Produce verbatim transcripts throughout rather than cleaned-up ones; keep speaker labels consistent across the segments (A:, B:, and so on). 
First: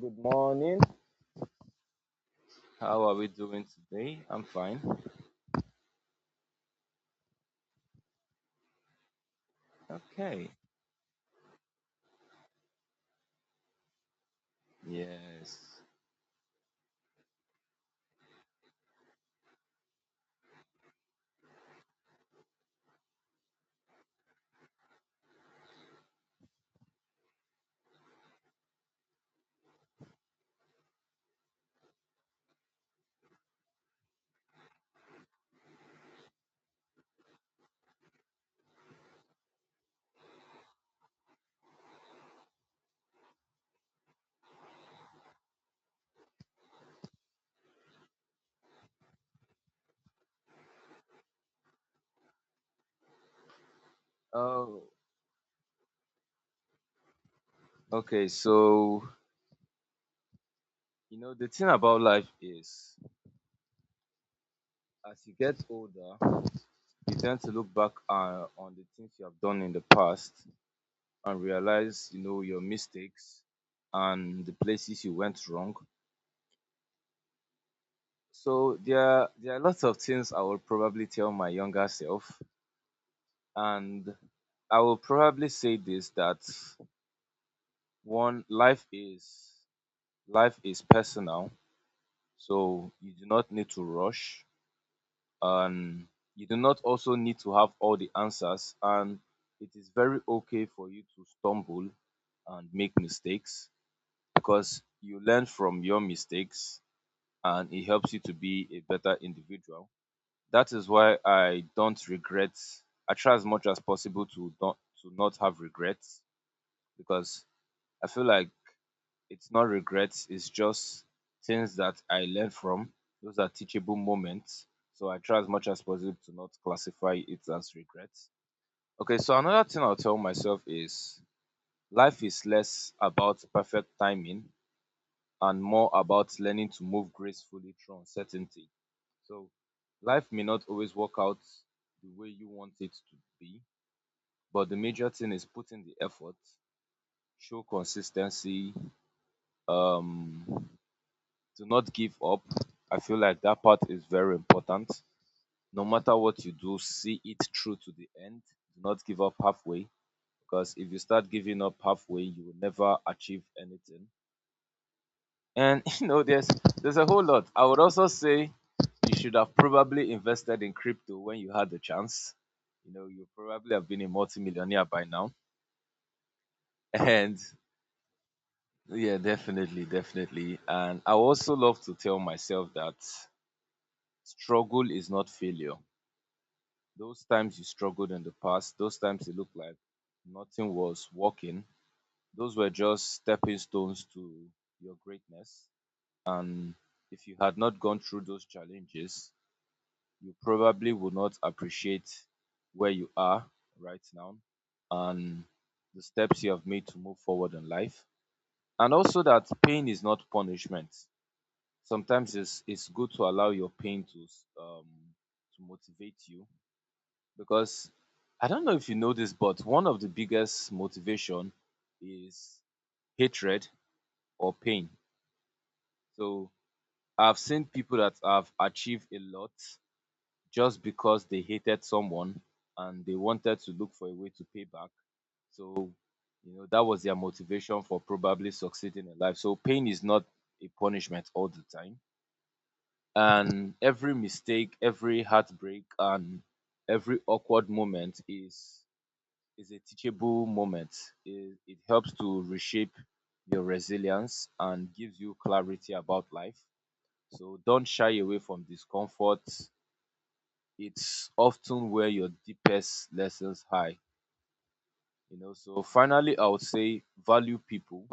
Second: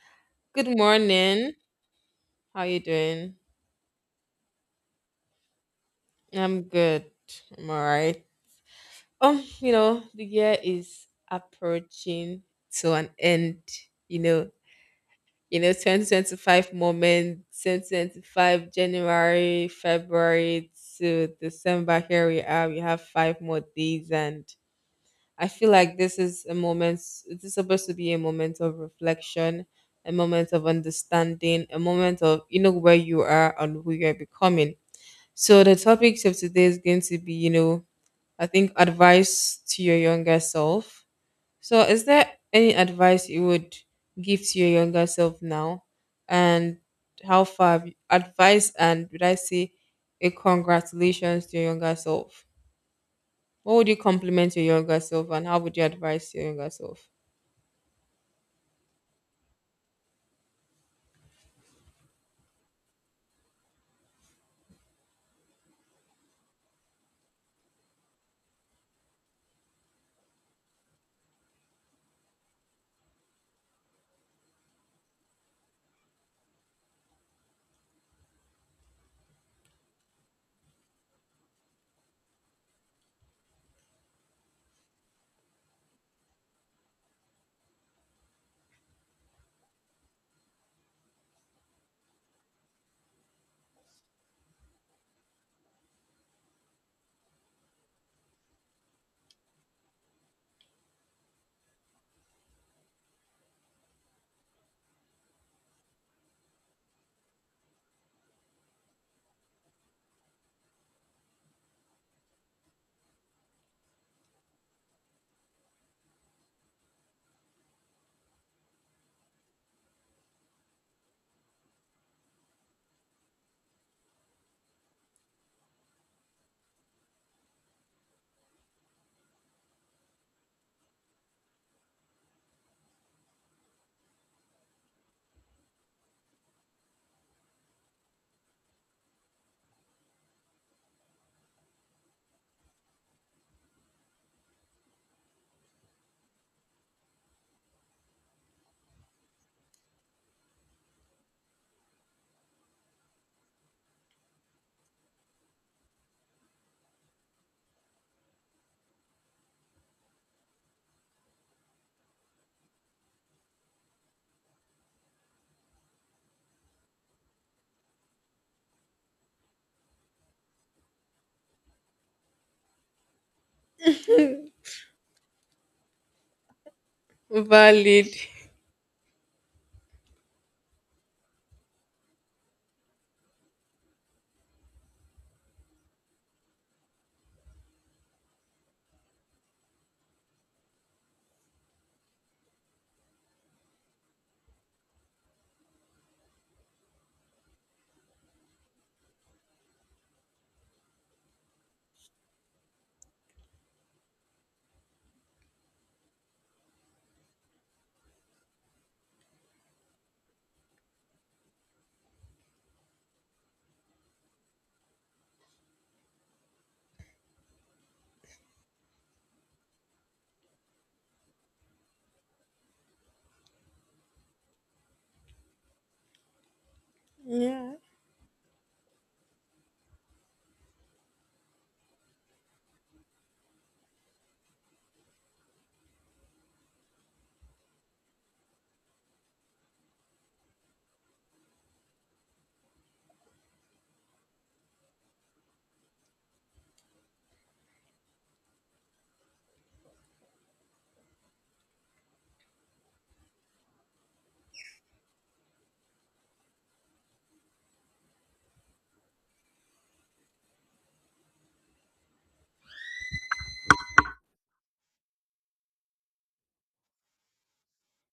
A: Good
B: Good
A: morning.
B: morning. How you
A: How are we
B: doing?
A: doing today? I'm fine.
B: I'm good. I'm all right. Um, you know, the
A: Okay.
B: year is approaching to an end. You know, you know,
A: Yes.
B: twenty twenty-five moment, two thousand twenty-five January, February to December. Here we are. We have five more days, and I feel like this is a moment. This is supposed to be a moment of reflection, a moment of understanding, a moment of you know where you are and who you are becoming. So the topics of today is going to be, you know, I think advice to your younger self. So is there any advice you would give to your younger self now? And how far have you, advice and would I say a congratulations to your younger self? What would you compliment your
A: Oh,
B: younger self and how would you advise your younger self?
A: okay. So, you know, the thing about life is as you get older, you tend to look back uh, on the things you have done in the past and realize, you know, your mistakes and the places you went wrong. So, there are, there are lots of things I will probably tell my younger self and I will probably say this that one life is Life is personal, so you do not need to rush and you do not also need to have all the answers and it is very okay for you to stumble and make mistakes because you learn from your mistakes and it helps you to be a better individual. That is why I don't regret. I try as much as possible to not to not have regrets because I feel like it's not regrets, it's just things that I learned from. Those are teachable moments, so I try as much as possible to not classify it as regrets. Okay, so another thing I'll tell myself is life is less about perfect timing and more about learning to move gracefully through uncertainty. So life may not always work out the way you want it to be, but the major thing is putting the effort, show consistency, um do not give up. I feel like that part is very important. No matter what you do, see it through to the end. Do not give up halfway, because if you start giving up halfway, you will never achieve anything. And you know, there's there's a whole lot. I would also say you should have probably invested in crypto when you had the chance. You know, you probably have been a multimillionaire by now. And
B: Valid.
A: yeah, definitely, definitely. And I also love to tell myself that struggle is not failure. Those times you struggled in the past, those times it looked like nothing was working, those were just stepping stones to your greatness. And if you had not gone through those challenges, you probably would not appreciate where you are right now and the steps you have made to move forward in life. And also that pain is not punishment. Sometimes it's it's good to allow your pain to um to motivate you, because I don't know if you know this, but one of the biggest motivation is hatred or pain. So I've seen
B: Yeah.
A: people that have achieved a lot just because they hated someone and they wanted to look for a way to pay back. So, you know, that was their motivation for probably succeeding in life. So pain is not a punishment all the time. And every mistake, every heartbreak, and every awkward moment is is a teachable moment. It, it helps to reshape your resilience and gives you clarity about life. So don't shy away from discomfort. It's often where your deepest lessons hide. You know, so finally I would say value people.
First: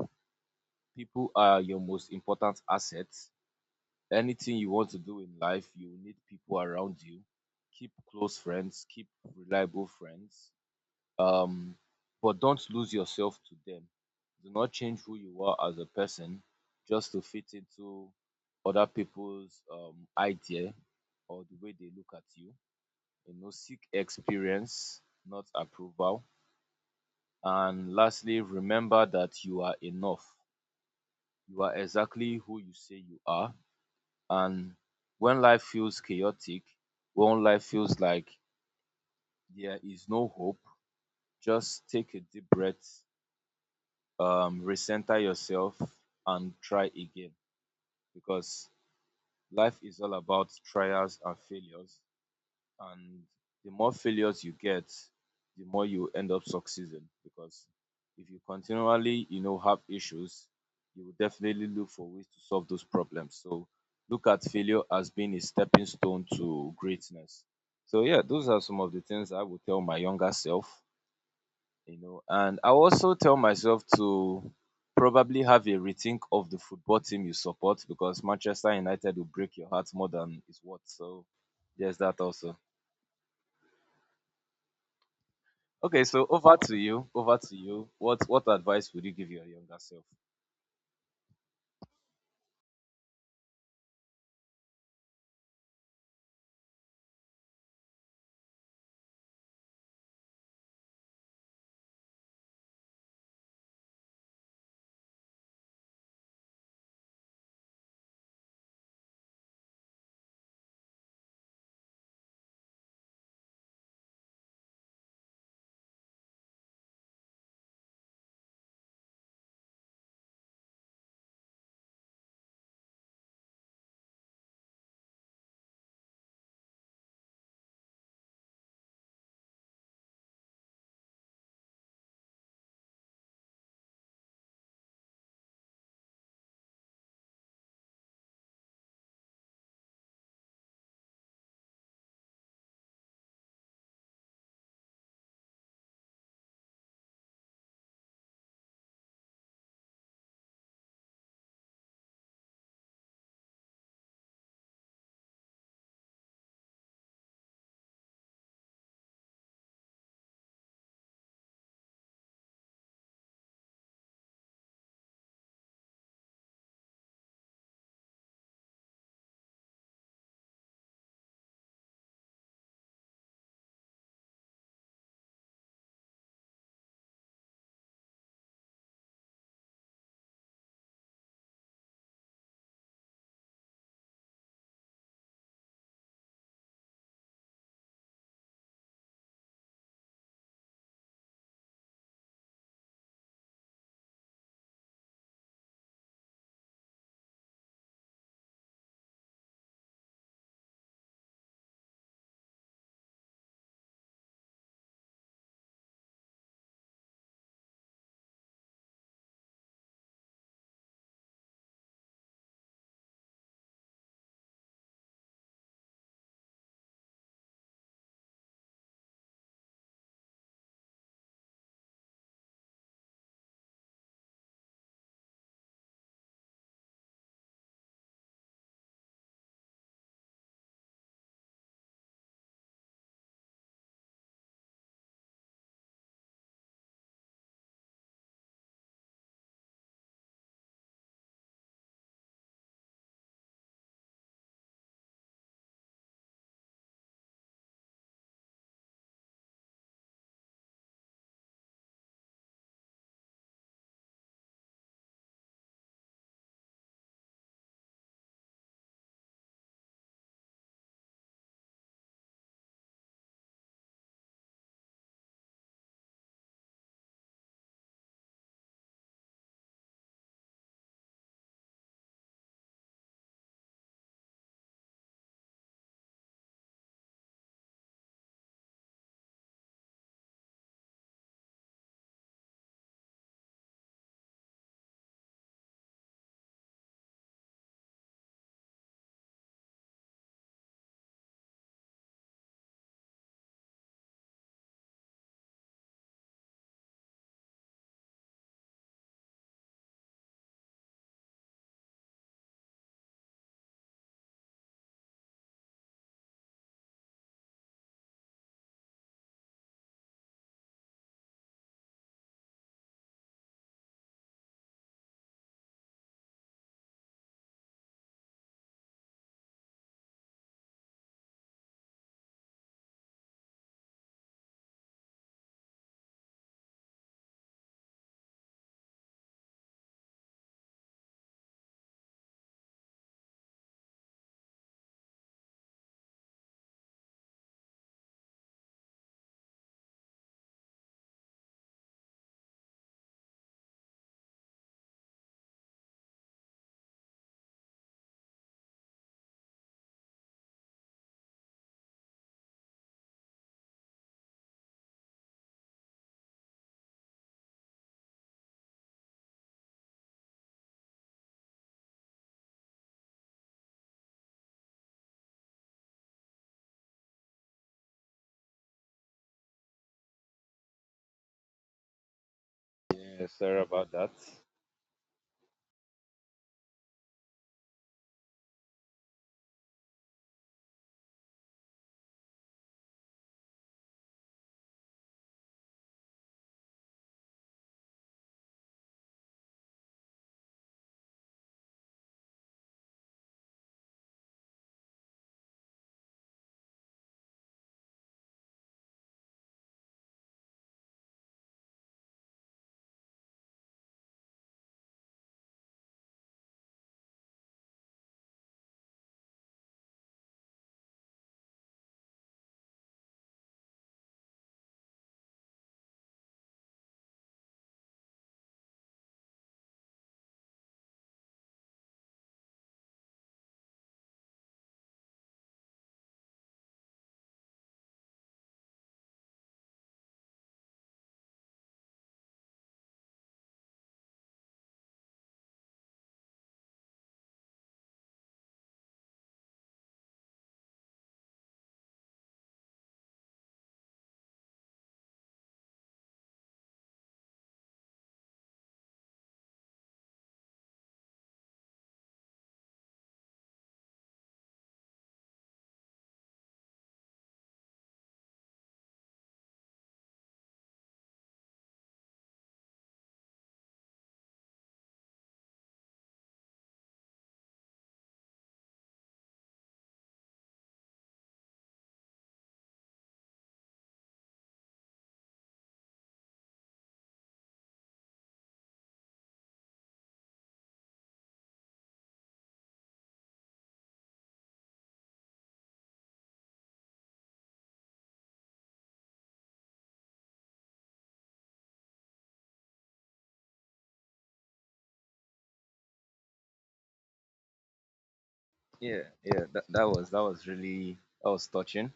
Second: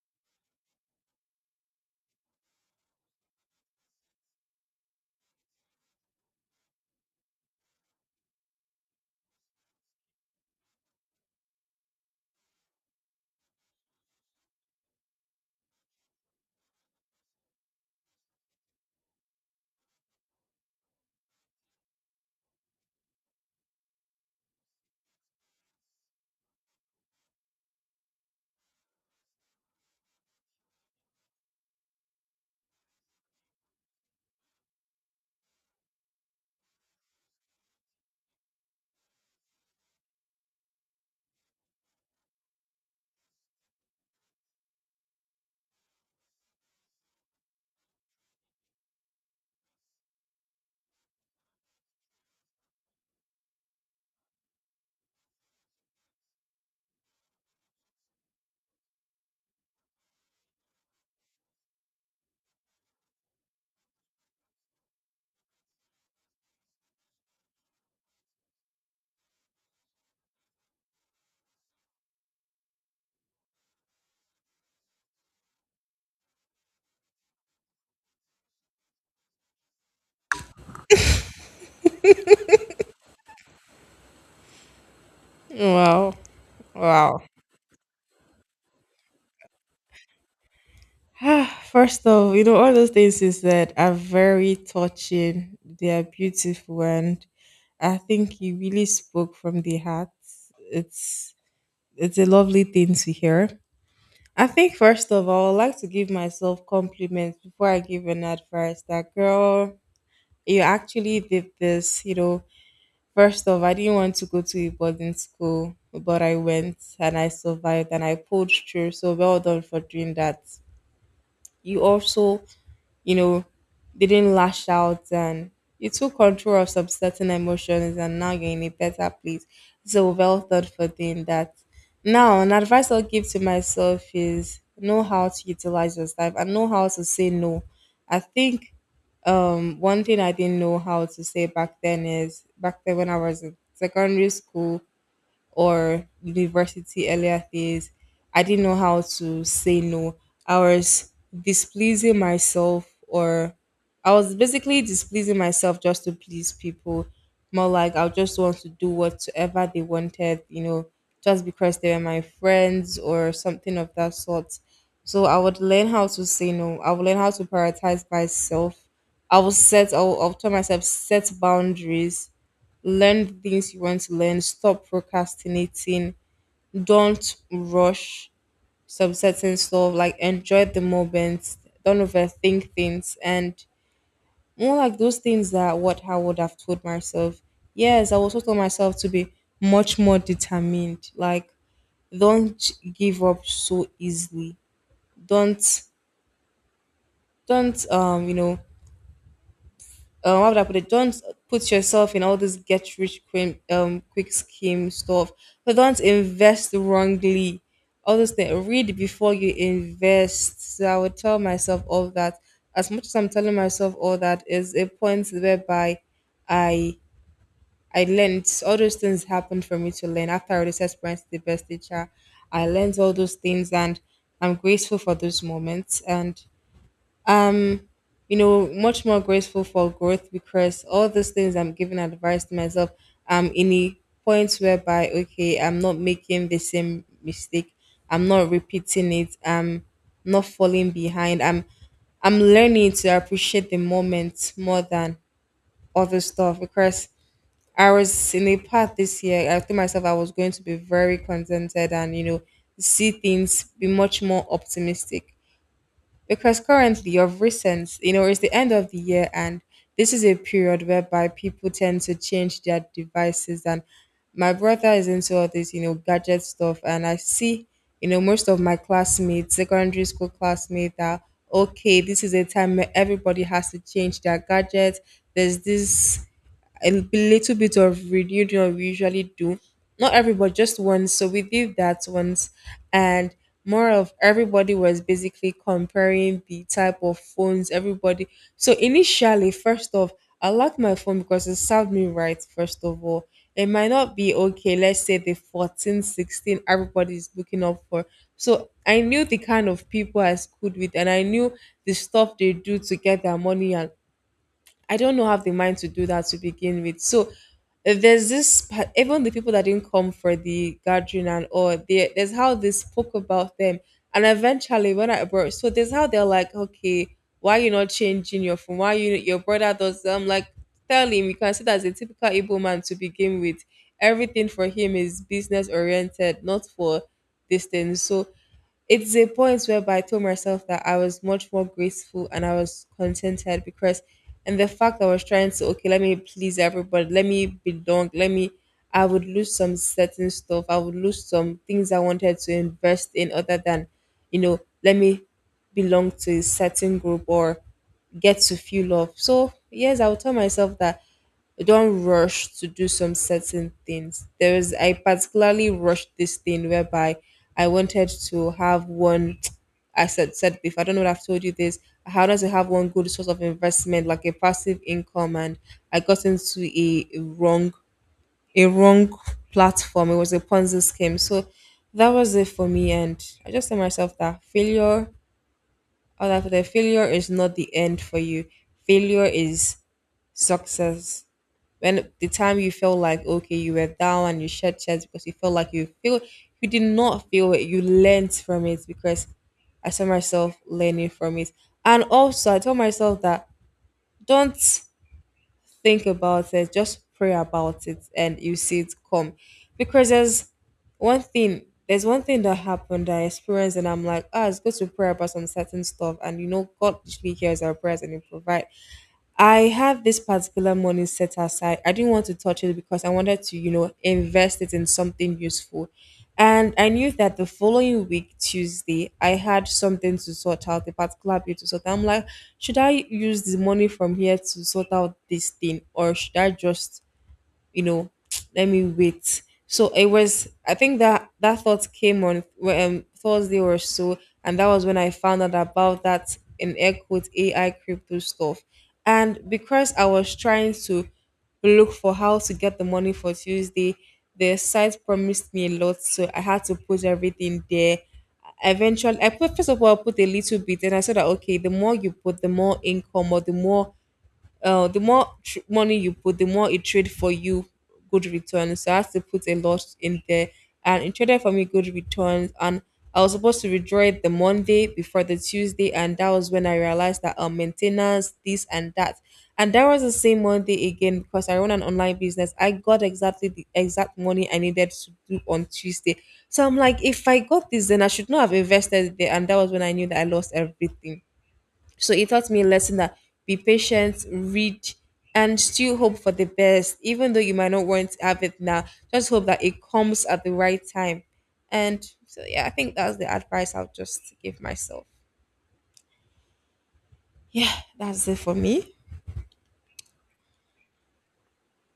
A: People are your most important asset. Anything you want to do in life, you need people around you. Keep close friends, keep reliable friends, um, but don't lose yourself to them. Do not change who you are as a person just to fit into other people's um, idea or the way they look at you. You know, seek experience, not approval. And lastly, remember that you are enough. You are exactly who you say you are. And when life feels chaotic, when life feels like there is no hope, just take a deep breath, um, recenter yourself and try again, because life is all about trials and failures, and the more failures you get, the more you end up succeeding. Because if you continually, you know, have issues, you will definitely look for ways to solve those problems. So look at failure as being a stepping stone to greatness. So yeah, those are some of the things I would tell my younger self, you know. And I also tell myself to probably have a rethink of the football team you support, because Manchester United will break your heart more than it's worth. So there's that also. Okay,
B: Wow.
A: so over to you.
B: Wow.
A: Over to you. What what advice would you give your younger self?
B: Ah, first off, you know, all those things you said are very touching. They are beautiful and I think you really spoke from the heart. It's it's a lovely thing to hear. I think first of all, I would like to give myself compliments before I give an advice that girl, you actually did this, you know. First off, I didn't want to go to a boarding school, but I went and I survived and I pulled through. So well done for doing that. You also you know, they didn't lash out and you took control of some certain emotions and now you're in a better place. So well thought for doing that. Now, an advice I'll give to myself is know how to utilize your time and know how to say no. I think um one thing I didn't know how to say back then is back then when I was in secondary school, or university earlier days, I didn't know how to say no. I was displeasing myself, or I was basically displeasing myself just to please people. More like I just want to do whatsoever they wanted, you know, just because they were my friends or something of that sort. So I would learn how to say no. I would learn how to prioritize myself. I will set. I will, I will tell myself set boundaries, learn the things you want to learn, stop procrastinating, don't rush some certain stuff like enjoy the moments. Don't overthink things and more like those things that what I would have told myself. Yes, I also told myself to be much more determined, like don't give up so easily. Don't don't um you know um, how would I put it? Don't put yourself in all this get rich quick, um, quick scheme stuff. But don't invest wrongly. All those things. Read before you invest. So I would tell myself all that. As much as I'm telling myself all that, is a point whereby I I learned all those things happened for me to learn after I already said parents the best teacher. I learned all those things and I'm grateful for those moments and you know, much more grateful for growth because all those things I'm giving advice to myself, I'm in a point whereby, okay, I'm not making the same mistake. I'm not repeating it. I'm not falling behind. I'm I'm learning to appreciate the moment more than other stuff because I was in a path this year. I told myself I was going to be very contented and you know see things, be much more optimistic because currently of recent, you know it's the end of the year and this is a period whereby people tend to change their devices and my brother is into all this, you know gadget stuff, and I see, you know most of my classmates, secondary school classmates are, okay, this is a time where everybody has to change their gadgets. There's this a little bit of reunion we usually do. Not everybody, just once. So we did that once, and more of everybody was basically comparing the type of phones everybody. So initially, first off, I like my phone because it served me right. First of all, it might not be okay. Let's say the fourteen, sixteen. 16 everybody's looking up for. So I knew the kind of people I schooled with, and I knew the stuff they do to get their money and I don't know have the mind to do that to begin with. So uh, there's this pa- even the people that didn't come for the gathering and all they, there's how they spoke about them and eventually when I brought so there's how they're like, okay, why you not changing your phone, why you your brother does, I'm like, tell him you can see that as a typical Igbo man to begin with, everything for him is business oriented, not for this thing. So it's a point whereby I told myself that I was much more graceful and I was contented because, and the fact I was trying to, okay, let me please everybody, let me belong, let me, I would lose some certain stuff. I would lose some things I wanted to invest in other than, you know, let me belong to a certain group or get to feel love. So, yes, I would tell myself that don't rush to do some certain things. There was I particularly rushed this thing whereby I wanted to have one. I said said before. I don't know if I've told you this. I wanted to have one good source of investment, like a passive income, and I got into a a wrong, a wrong platform. It was a Ponzi scheme. So that was it for me, and
A: Yeah,
B: I
A: sorry
B: just tell
A: about that.
B: myself that failure, all that the failure is not the end for you. Failure is success. When the time you felt like, okay, you were down and you shed tears because you felt like you feel you did not feel it, you learned from it because I saw myself learning from it. And also I told myself that don't think about it, just pray about it and you see it come. Because there's one thing there's one thing that happened that I experienced and I'm like, ah, it's good to pray about some certain stuff, and you know God usually hears our prayers and he provides. I have this particular money set aside. I didn't want to touch it because I wanted to, you know, invest it in something useful. And I knew that the following week, Tuesday, I had something to sort out, a particular bill to sort out. I'm like, should I use the money from here to sort out this thing or should I just, you know, let me wait. So it was, I think that that thought came on well, um, Thursday or so, and that was when I found out about that in air quotes A I crypto stuff. And because I was trying to look for how to get the money for Tuesday, the site promised me a lot, so I had to put everything there. Eventually, I put, first of all, I put a little bit, and I said that, okay, the more you put, the more income or the more, uh, the more tr- money you put, the more it trade for you good returns. So I had to put a lot in there, and it traded for me good returns. And I was supposed to withdraw it the Monday before the Tuesday, and that was when I realized that, uh, maintenance, this and that, and that was the same Monday again because I run an online business. I got exactly the exact money I needed to do on Tuesday. So I'm like, if I got this, then I should not have invested it there, and that was when I knew that I lost everything. So it taught me a lesson that be patient, read, and still hope for the best, even though you might not want to have it now. Just hope that it comes at the right time. And so, yeah, I think that's the advice I'll just give myself. Yeah, that's it for me.
A: Yeah, yeah, that, that was that was really that was touching.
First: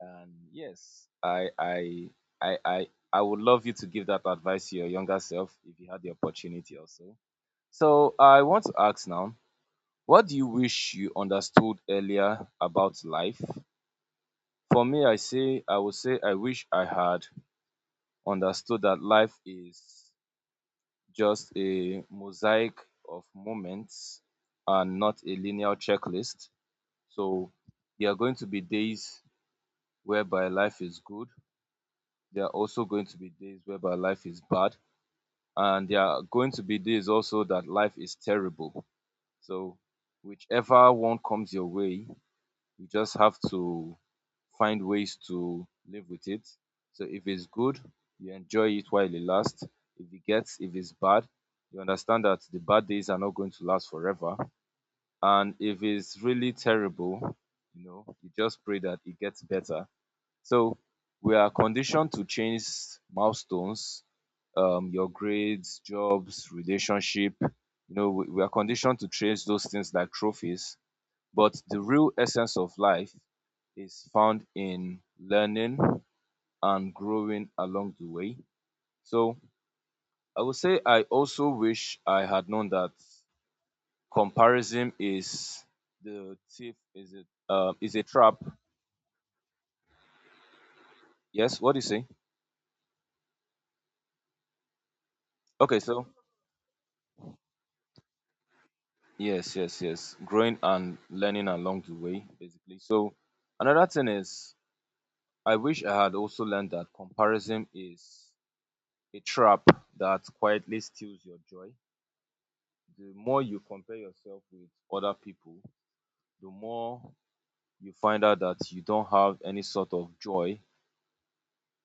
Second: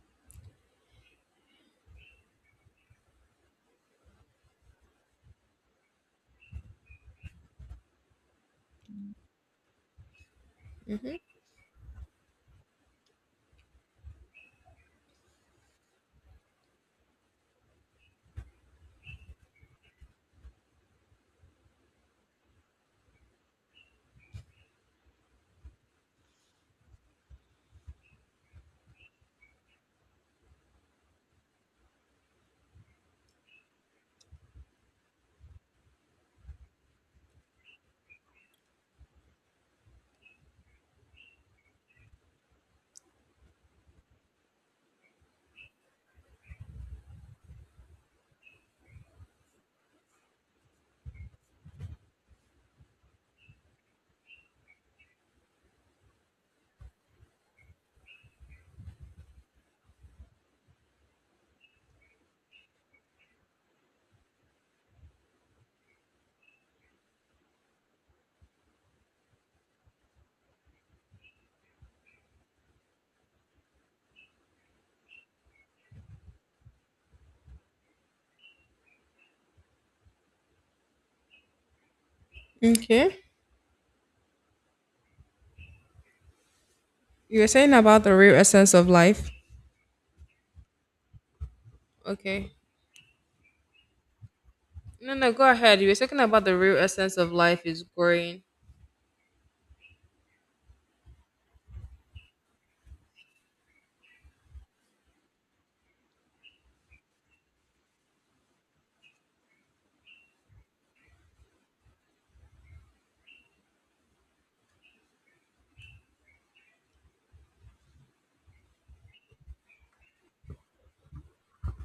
A: And yes, I I I I I would love you to give that advice to your younger self if you had the opportunity also. So I want to ask now, what do you wish you understood earlier about life? For me, i say I would say I wish I had understood that life is just a mosaic of moments and not a linear checklist. So there are going to be days whereby life is good, there are also going to be days whereby life is bad, and there are going to be days also that life is terrible. So whichever one comes your way, you just have to find ways to live with it. So if it's good, you enjoy it while it lasts. If it gets if it's bad, you understand that the bad days are not going to last forever. And if it's really terrible, you know, you just pray that it gets better. So we are conditioned to change milestones, um, your grades, jobs, relationship. You know, we, we are conditioned to change those things like trophies, but the real essence of life is found in learning and growing along the way. So I would say I also wish I had known that
B: Okay.
A: comparison is the thief is it
B: You were
A: uh,
B: saying
A: is a
B: about the real
A: trap.
B: essence of life.
A: Yes, what do you say?
B: Okay. No, no, go
A: Okay,
B: ahead. You were
A: so
B: talking about the real essence of life is growing.
A: yes, yes, yes. Growing and learning along the way, basically. So another thing is I wish I had also learned that comparison is a trap that quietly steals your joy. The more you compare yourself with other people, the more you find out that you don't have any sort of joy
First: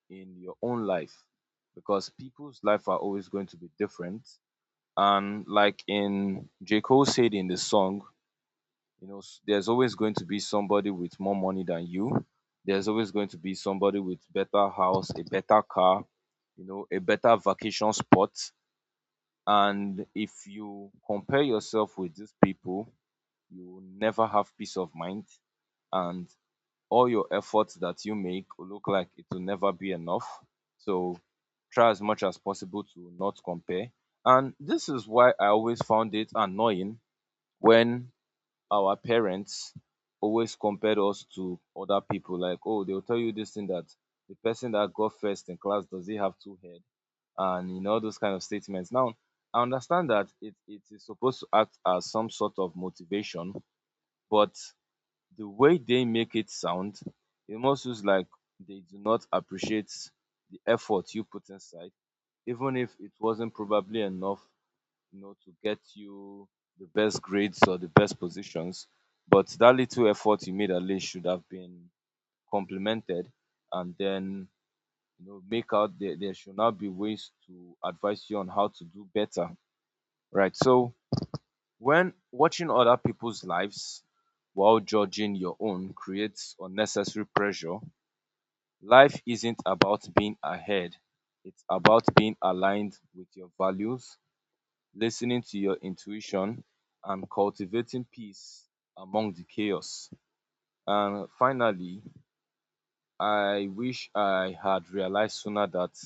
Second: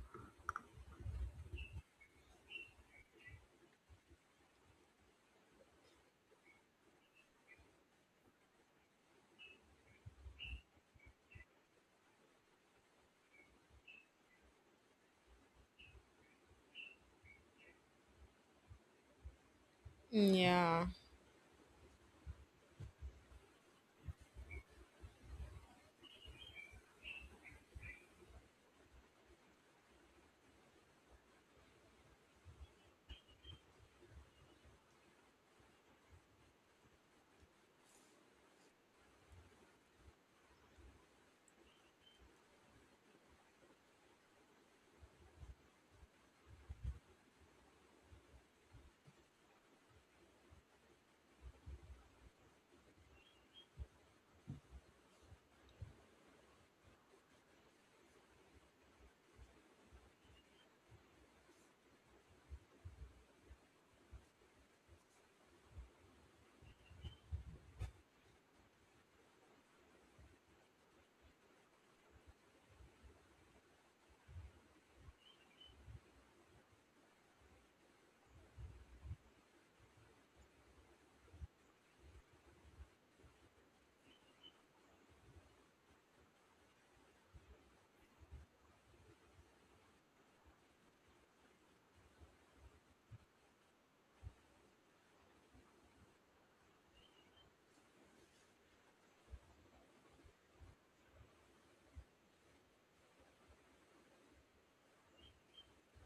A: in your own life, because people's life are always going to be different. And like in J. Cole said in the song, you know, there's always going to be somebody with more money than you. There's always going to be somebody with better house, a better car, you know, a better vacation spot. And if
B: Yeah.
A: you compare yourself with these people, you will never have peace of mind, and all your efforts that you make will look like it will never be enough. So try as much as possible to not compare. And this is why I always found it annoying when our parents always compared us to other people. Like, oh, they'll tell you this thing that the person that got first in class, does he have two heads? And you know those kind of statements. Now, I understand that it, it is supposed to act as some sort of motivation, but the way they make it sound, it must looks like they do not appreciate the effort you put inside. Even if it wasn't probably enough, you know, to get you the best grades or the best positions, but that little effort you made at least should have been complimented, and then, you know, make out there, there should now be ways to advise you on how to do better, right? So when watching other people's lives while judging your own creates unnecessary pressure, life isn't about being ahead, it's about being aligned with your values, listening to your intuition, and cultivating peace among the chaos. And finally, I wish I had realized sooner that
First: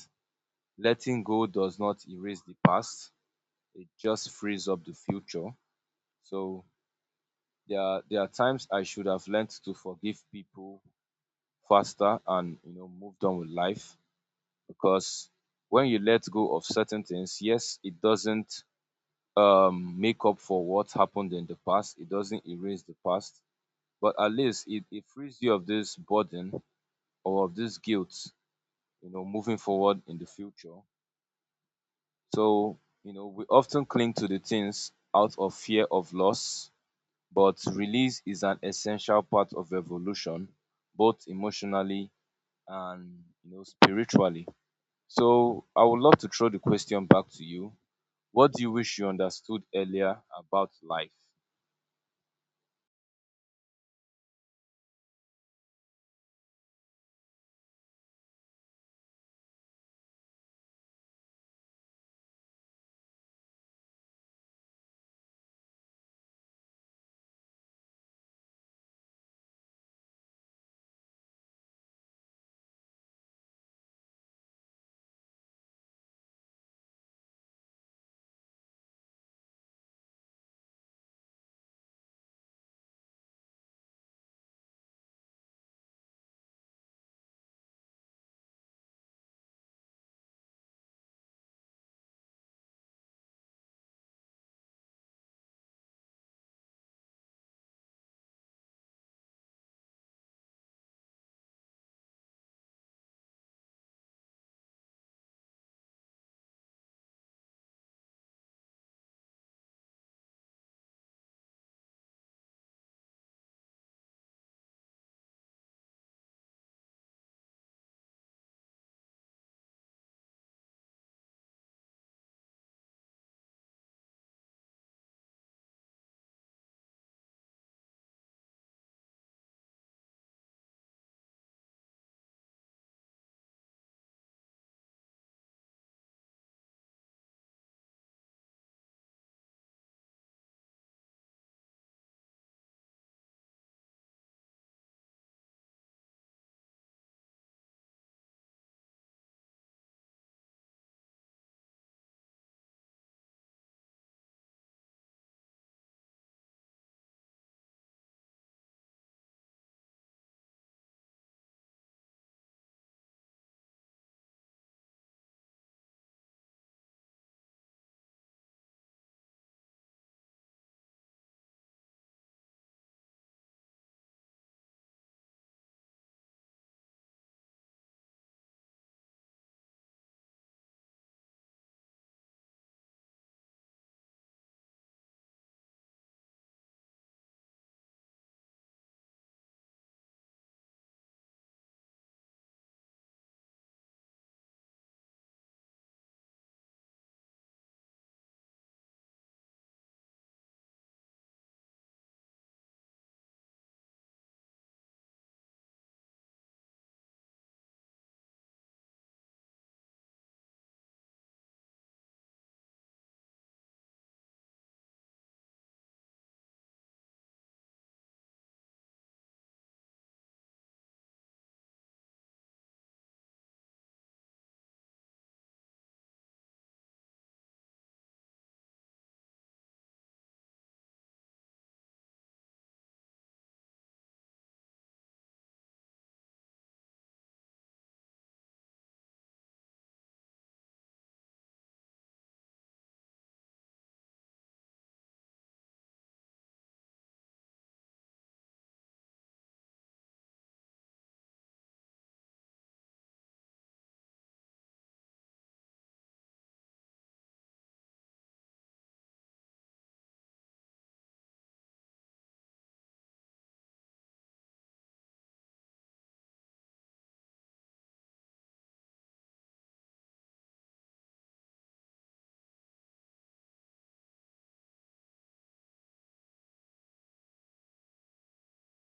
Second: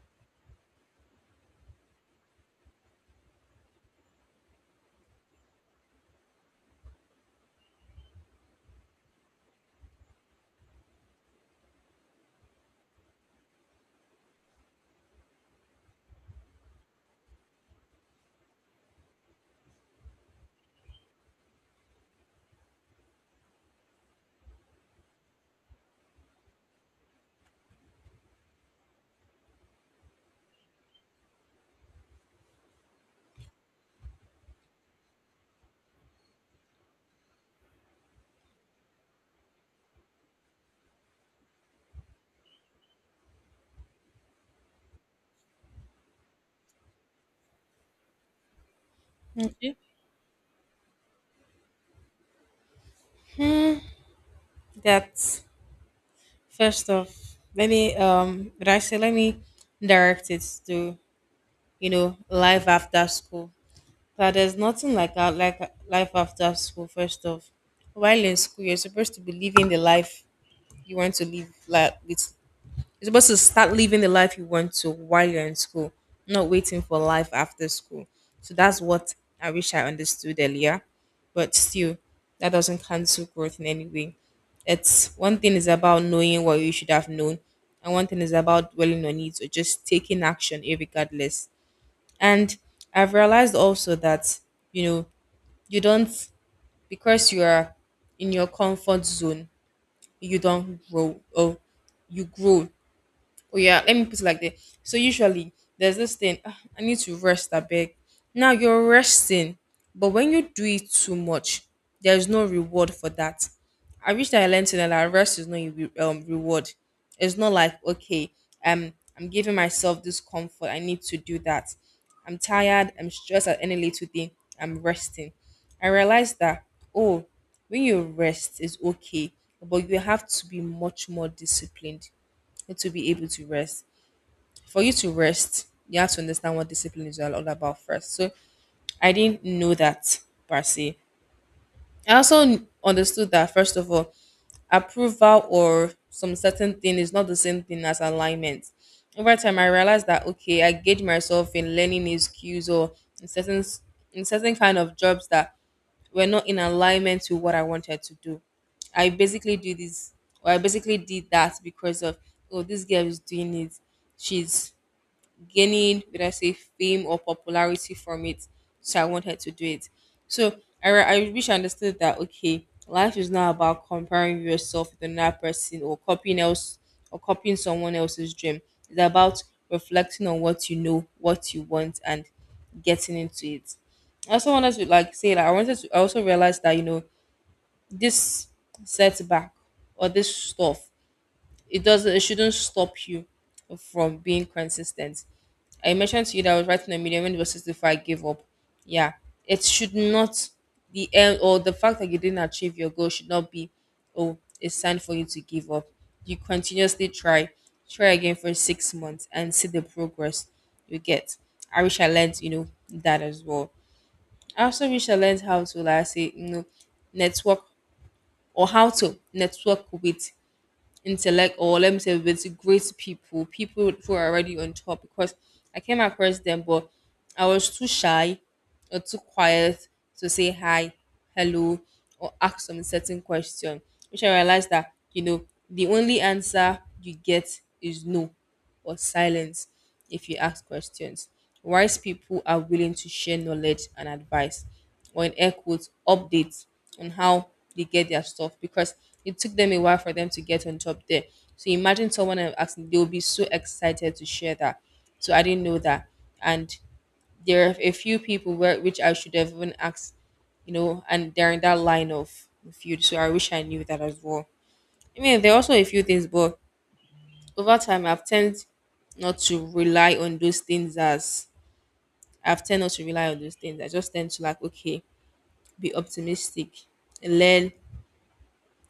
A: letting go does not erase the past, it just frees up the future. So There are there are times I should have learned to forgive people faster and, you know, moved on with life. Because when you let go of certain things, yes, it doesn't um make up for what happened in the past. It doesn't erase the past, but at least it, it frees you of this burden or of this guilt, you know, moving forward in the future. So, you know, we often cling to the things out of fear of loss. But release is an essential part of evolution, both emotionally and, you know, spiritually. So I would love to throw the question back to you. What do you wish you understood
B: Okay.
A: earlier about life?
B: That first off, let me um did I say let me direct it to, you know life after school. That there's nothing like that, like life after school. First off, while in school, you're supposed to be living the life you want to live, like with, you're supposed to start living the life you want to while you're in school, not waiting for life after school. So that's what I wish I understood earlier. But still, that doesn't cancel growth in any way. It's one thing is about knowing what you should have known, and one thing is about dwelling on it or just taking action irregardless. And I've realized also that, you know, you don't because you are in your comfort zone, you don't grow or you grow. Oh yeah, let me put it like that. So usually there's this thing, "Ah, I need to rest a bit." Now you're resting, but when you do it too much, there's no reward for that. I wish that I learned to know that rest is not a re- um, reward. It's not like okay, um I'm giving myself this comfort, I need to do that. I'm tired, I'm stressed at any little thing, I'm resting. I realized that, oh, when you rest is okay, but you have to be much more disciplined. It will be able to rest. For you to rest, you have to understand what discipline is all all about first. So I didn't know that per se. I also n- understood that, first of all, approval or some certain thing is not the same thing as alignment. Over time, I realized that, okay, I gauge myself in learning new skills or in certain s- in certain kind of jobs that were not in alignment to what I wanted to do. I basically do this, or I basically did that because of, oh, this girl is doing it. She's gaining, would I say, fame or popularity from it. So I wanted to do it. So I, re- I wish I understood that, okay, life is not about comparing yourself with another person or copying else or copying someone else's dream. It's about reflecting on what you know, what you want, and getting into it. I also wanted to like say like I wanted to I also realized that, you know this setback or this stuff, it doesn't it shouldn't stop you from being consistent. I mentioned to you that I was writing a medium when it was sixty-five, I gave up. Yeah. It should not, the end or the fact that you didn't achieve your goal should not be, oh, a sign for you to give up. You continuously try, try again for six months and see the progress you get. I wish I learned, you know, that as well. I also wish I learned how to like I say, you know, network or how to network with intellect, or let me say with great people, people who are already on top, because I came across them, but I was too shy or too quiet to say hi, hello, or ask some certain question, which I realized that, you know, the only answer you get is no or silence if you ask questions. Wise people are willing to share knowledge and advice, or in air quotes, updates on how they get their stuff because it took them a while for them to get on top there. So imagine someone I'm asking, they will be so excited to share that. So I didn't know that. And there are a few people where, which I should have even asked, you know, and they're in that line of field. So I wish I knew that as well. I mean, there are also a few things, but over time I've tend not to rely on those things as I've tend not to rely on those things. I just tend to like, okay, be optimistic, learn,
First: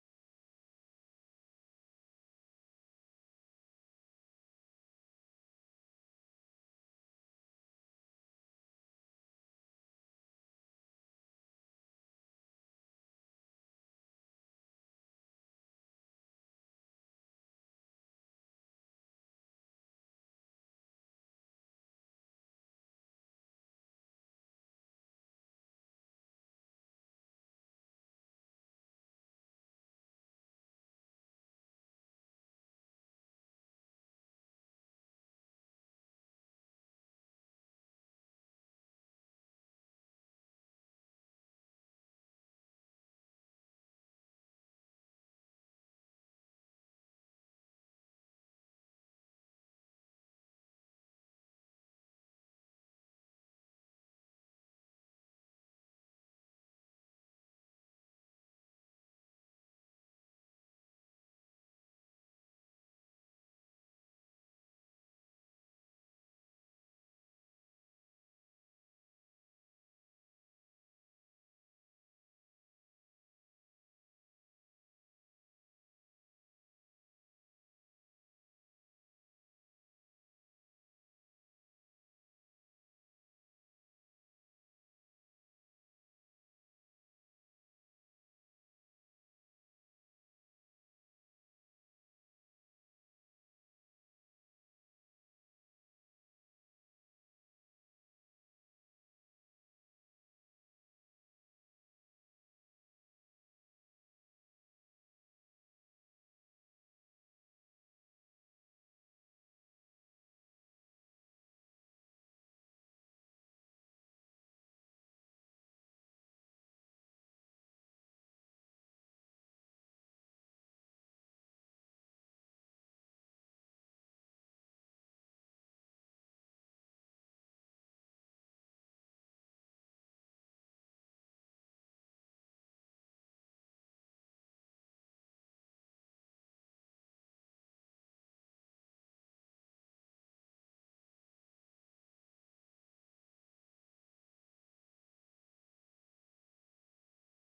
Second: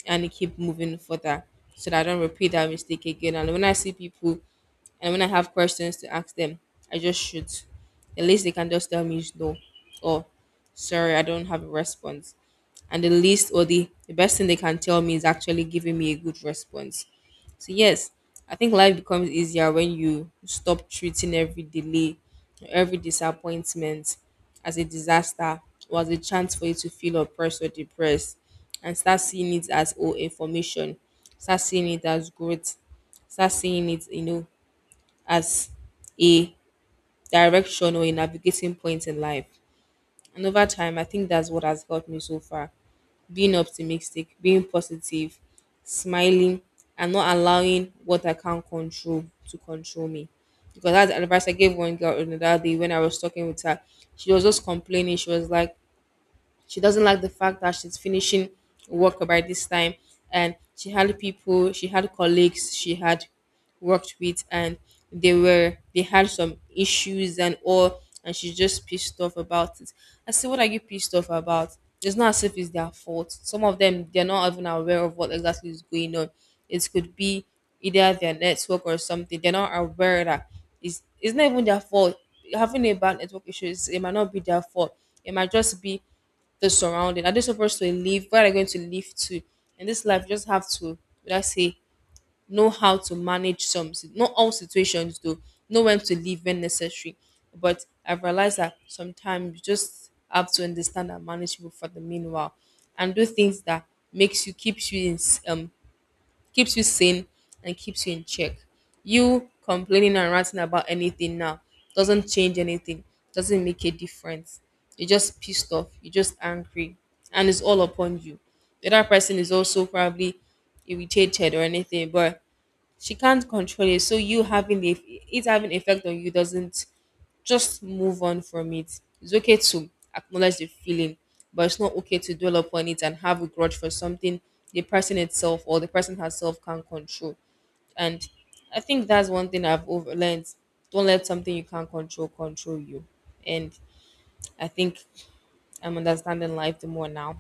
B: and keep moving further so that I don't repeat that mistake again. And when I see people And when I have questions to ask them, I just shoot. The least they can just tell me is no, or sorry, I don't have a response. And the least or the, the best thing they can tell me is actually giving me a good response. So, yes, I think life becomes easier when you stop treating every delay, every disappointment as a disaster or as a chance for you to feel oppressed or depressed, and start seeing it as all information, start seeing it as growth, start seeing it, you know, as a direction or a navigating point in life. And over time, I think that's what has helped me so far, being optimistic, being positive, smiling, and not allowing what I can't control to control me. Because that's the advice I gave one girl on the other day when I was talking with her. She was just complaining. She was like, she doesn't like the fact that she's finishing work by this time, and she had people, she had colleagues, she had worked with, and they were they had some issues and all, and she's just pissed off about it. I said, "What are you pissed off about?" It's not as if it's their fault. Some of them they're not even aware of what exactly is going on. It could be either their network or something. They're not aware that it's it's not even their fault. Having a bad network issue, is, it might not be their fault. It might just be the surrounding? Are they supposed to live? Where are they going to live to? In this life, you just have to, would I say, know how to manage some, si- not all situations though, know when to live when necessary. But I've realized that sometimes you just have to understand and manage people for the meanwhile and do things that makes you, keeps you in, s- um, keeps you sane and keeps you in check. You complaining and ranting about anything now doesn't change anything, doesn't make a difference. You're just pissed off, you're just angry, and it's all upon you. The other person is also probably irritated or anything, but she can't control it. So you having the it's having effect on you doesn't, just move on from it. It's okay to acknowledge the feeling, but it's not okay to dwell upon it and have a grudge for something the person itself or the person herself can't control. And I think that's one thing I've over learned. Don't let something you can't control control you. And I think I'm understanding life the more now.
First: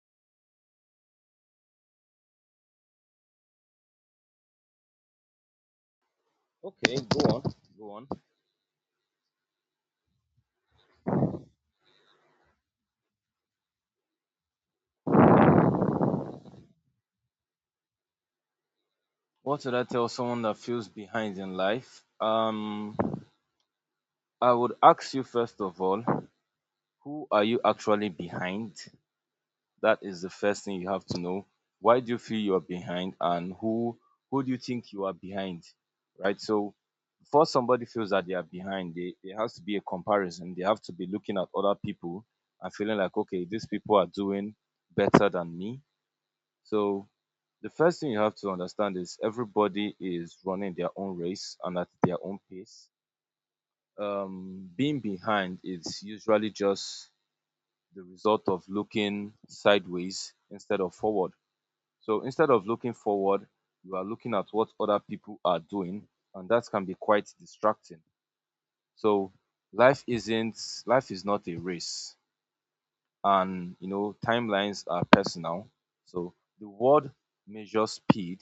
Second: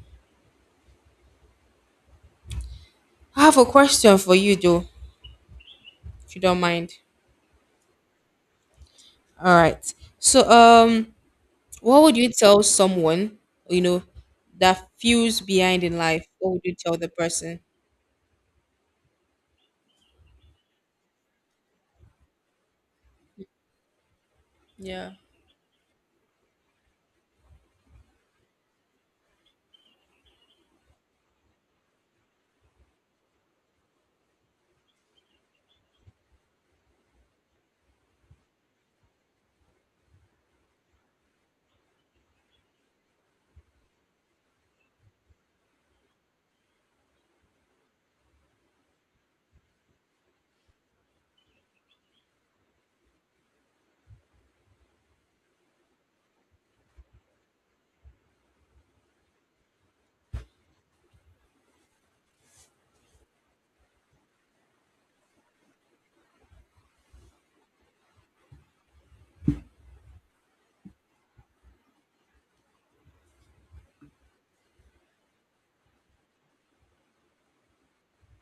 B: I have a question for you though, if you don't mind.
A: Okay, go on, go on.
B: All right. So um what would you tell someone, you know, that feels behind in life? What would you tell the person?
A: What should I tell someone that feels behind in life? Um, I would
B: Yeah.
A: ask you first of all, who are you actually behind? That is the first thing you have to know. Why do you feel you are behind, and who who do you think you are behind? Right? So before somebody feels that they are behind, they, there has to be a comparison. They have to be looking at other people and feeling like, okay, these people are doing better than me. So the first thing you have to understand is everybody is running their own race and at their own pace. Um, being behind is usually just the result of looking sideways instead of forward. So instead of looking forward, you are looking at what other people are doing, and that can be quite distracting. So life isn't life is not a race, and you know timelines are personal. So the world measures speed,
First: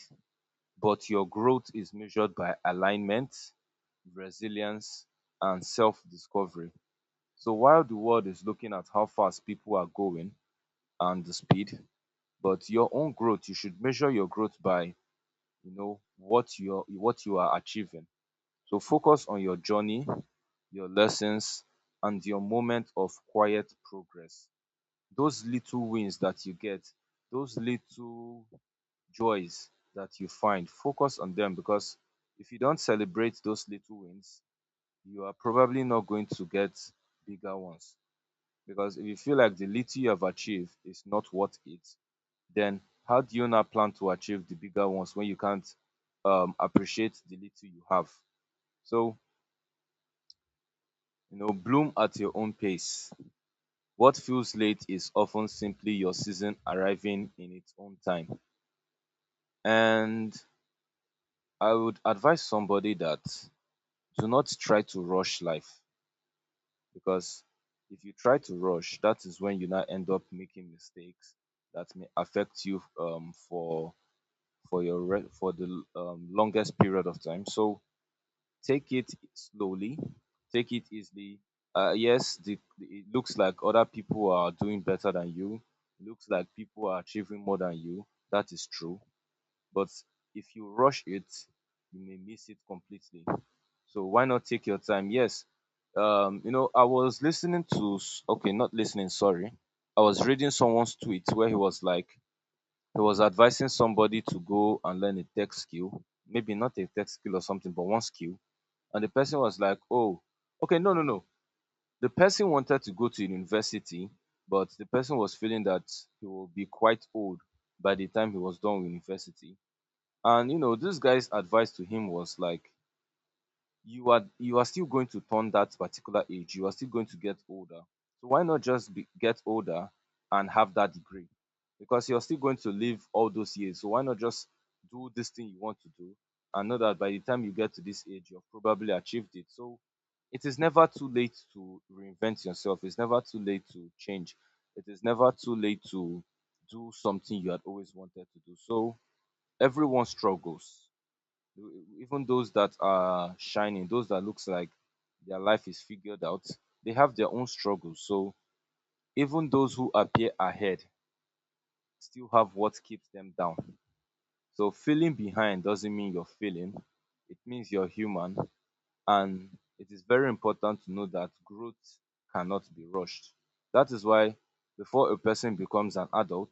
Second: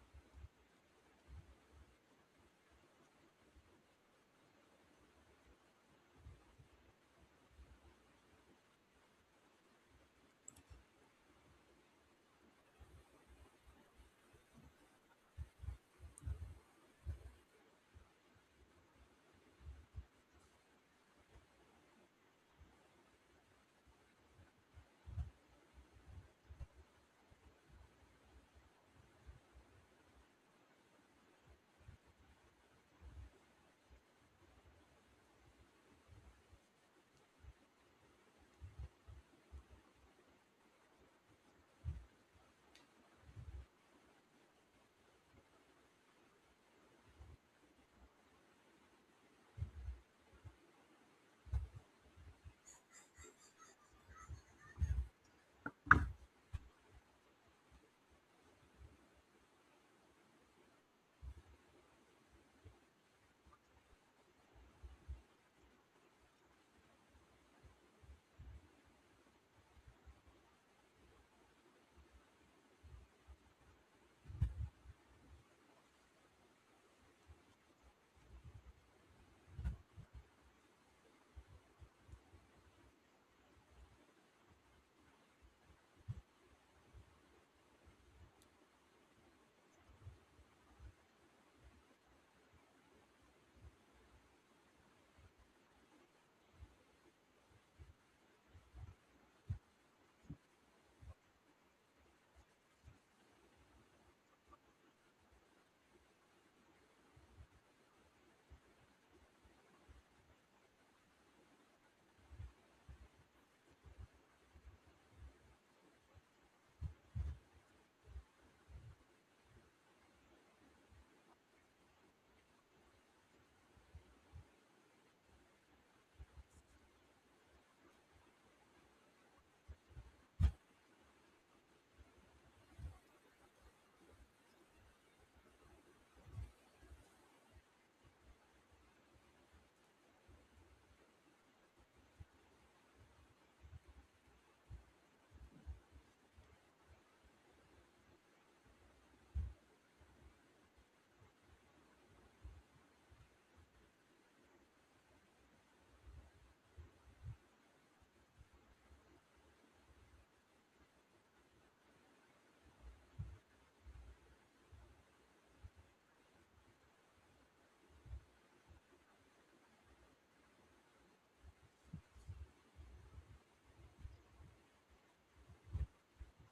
A: but your growth is measured by alignment, resilience, and self-discovery. So while the world is looking at how fast people are going and the speed, but your own growth, you should measure your growth by you know what you're what you are achieving. So focus on your journey, your lessons, and your moment of quiet progress, those little wins that you get, those little joys that you find. Focus on them, because if you don't celebrate those little wins, you are probably not going to get bigger ones. Because if you feel like the little you have achieved is not worth it, then how do you not plan to achieve the bigger ones when you can't um, appreciate the little you have? So, you know, bloom at your own pace. What feels late is often simply your season arriving in its own time. And I would advise somebody that do not try to rush life, because if you try to rush, that is when you now end up making mistakes that may affect you um, for for your re- for the um, longest period of time. So take it slowly, take it easily. Uh, yes, the, it looks like other people are doing better than you. It looks like people are achieving more than you. That is true. But if you rush it, you may miss it completely. So why not take your time? Yes. Um, you know, I was listening to, s- okay, not listening, sorry. I was reading someone's tweet where he was like, he was advising somebody to go and learn a tech skill, maybe not a tech skill or something, but one skill, and the person was like, oh, okay, no, no, no. The person wanted to go to university, but the person was feeling that he will be quite old by the time he was done with university. And you know, this guy's advice to him was like, you are you are still going to turn that particular age. You are still going to get older. So why not just be, get older and have that degree? Because you're still going to live all those years. So why not just do this thing you want to do and know that by the time you get to this age, you've probably achieved it. So it is never too late to reinvent yourself. It's never too late to change. It is never too late to do something you had always wanted to do. So everyone struggles, E- even those that are shining, those that looks like their life is figured out. They have their own struggles. So even those who appear ahead still have what keeps them down. So feeling behind doesn't mean you're failing. It means you're human, and it is very important to know that growth cannot be rushed. That is why before a person becomes an adult,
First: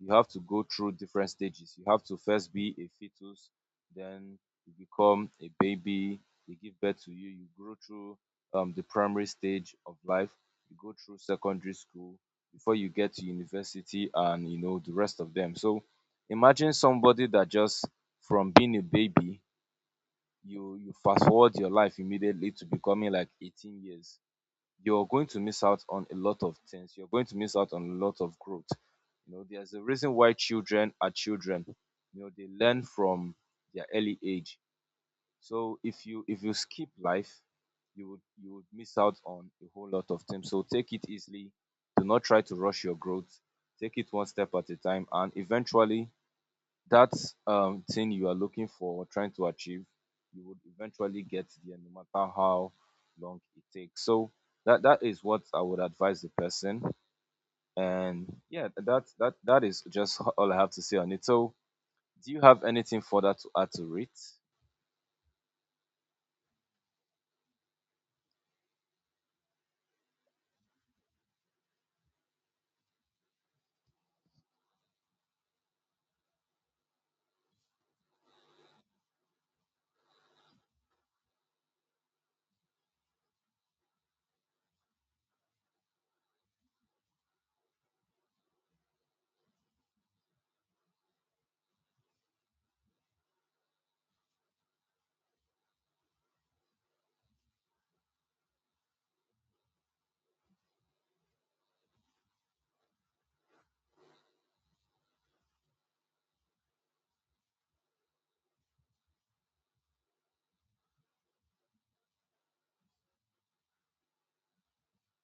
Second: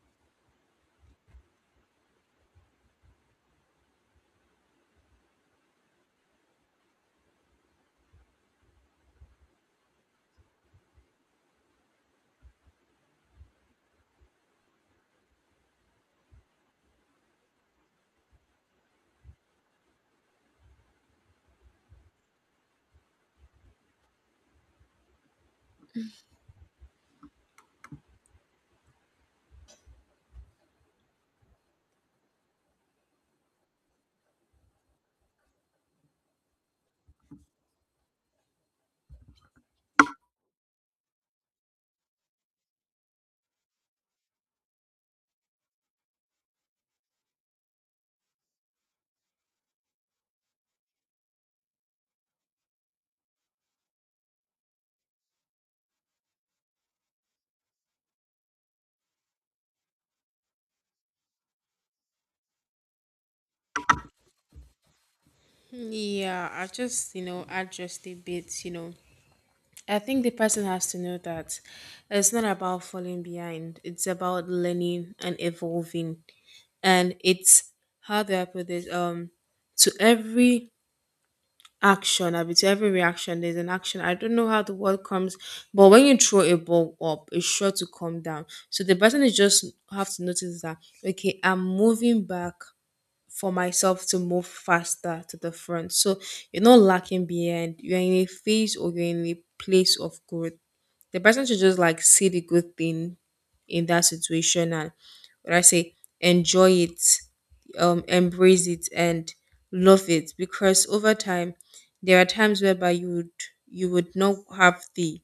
A: you have to go through different stages. You have to first be a fetus, then you become a baby, they give birth to you, you grow through um, the primary stage of life, you go through secondary school before you get to university and you know the rest of them. So imagine somebody that just from being a baby you you fast forward your life immediately to becoming like eighteen years, you're going to miss out on a lot of things. You're going to miss out on a lot of growth. You know, there's a reason why children are children. You know, they learn from their early age. So if you if you skip life, you would you would miss out on a whole lot of things. So take it easily. Do not try to rush your growth. Take it one step at a time, and eventually that um thing you are looking for or trying to achieve, you would eventually get there, no matter how long it takes. So that that is what I would advise the person. And yeah, that that that is just all I have to say on it. So do you have anything further to add to it?
B: Yeah, I just, you know, add just a bit, you know. I think the person has to know that it's not about falling behind. It's about learning and evolving. And it's, how do I put this? Um to every action, I mean to every reaction, there's an action. I don't know how the word comes, but when you throw a ball up, it's sure to come down. So the person is just have to notice that, okay, I'm moving back for myself to move faster to the front. So you're not lacking behind. You're in a phase or you're in a place of growth. The person should just like see the good thing in that situation and, what I say, enjoy it, um, embrace it and love it, because over time there are times whereby you would, you would not have the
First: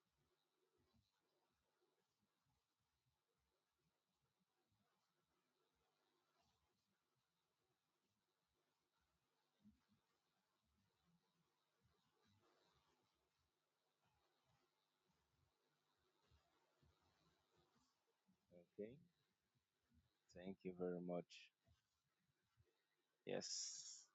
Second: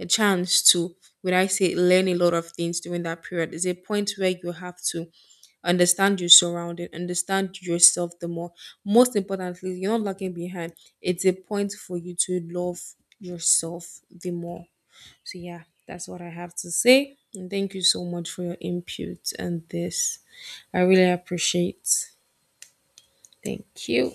B: a chance to, when I say, learn a lot of things during that period. There's a point where you have to understand your surrounding, understand yourself the more. Most importantly, you're not lagging behind. It's a point for you to love yourself the more. So yeah, that's what I have to say, and thank you so much for your
A: Okay,
B: input and this.
A: thank you
B: I
A: very
B: really
A: much.
B: appreciate. Thank
A: Yes.
B: you.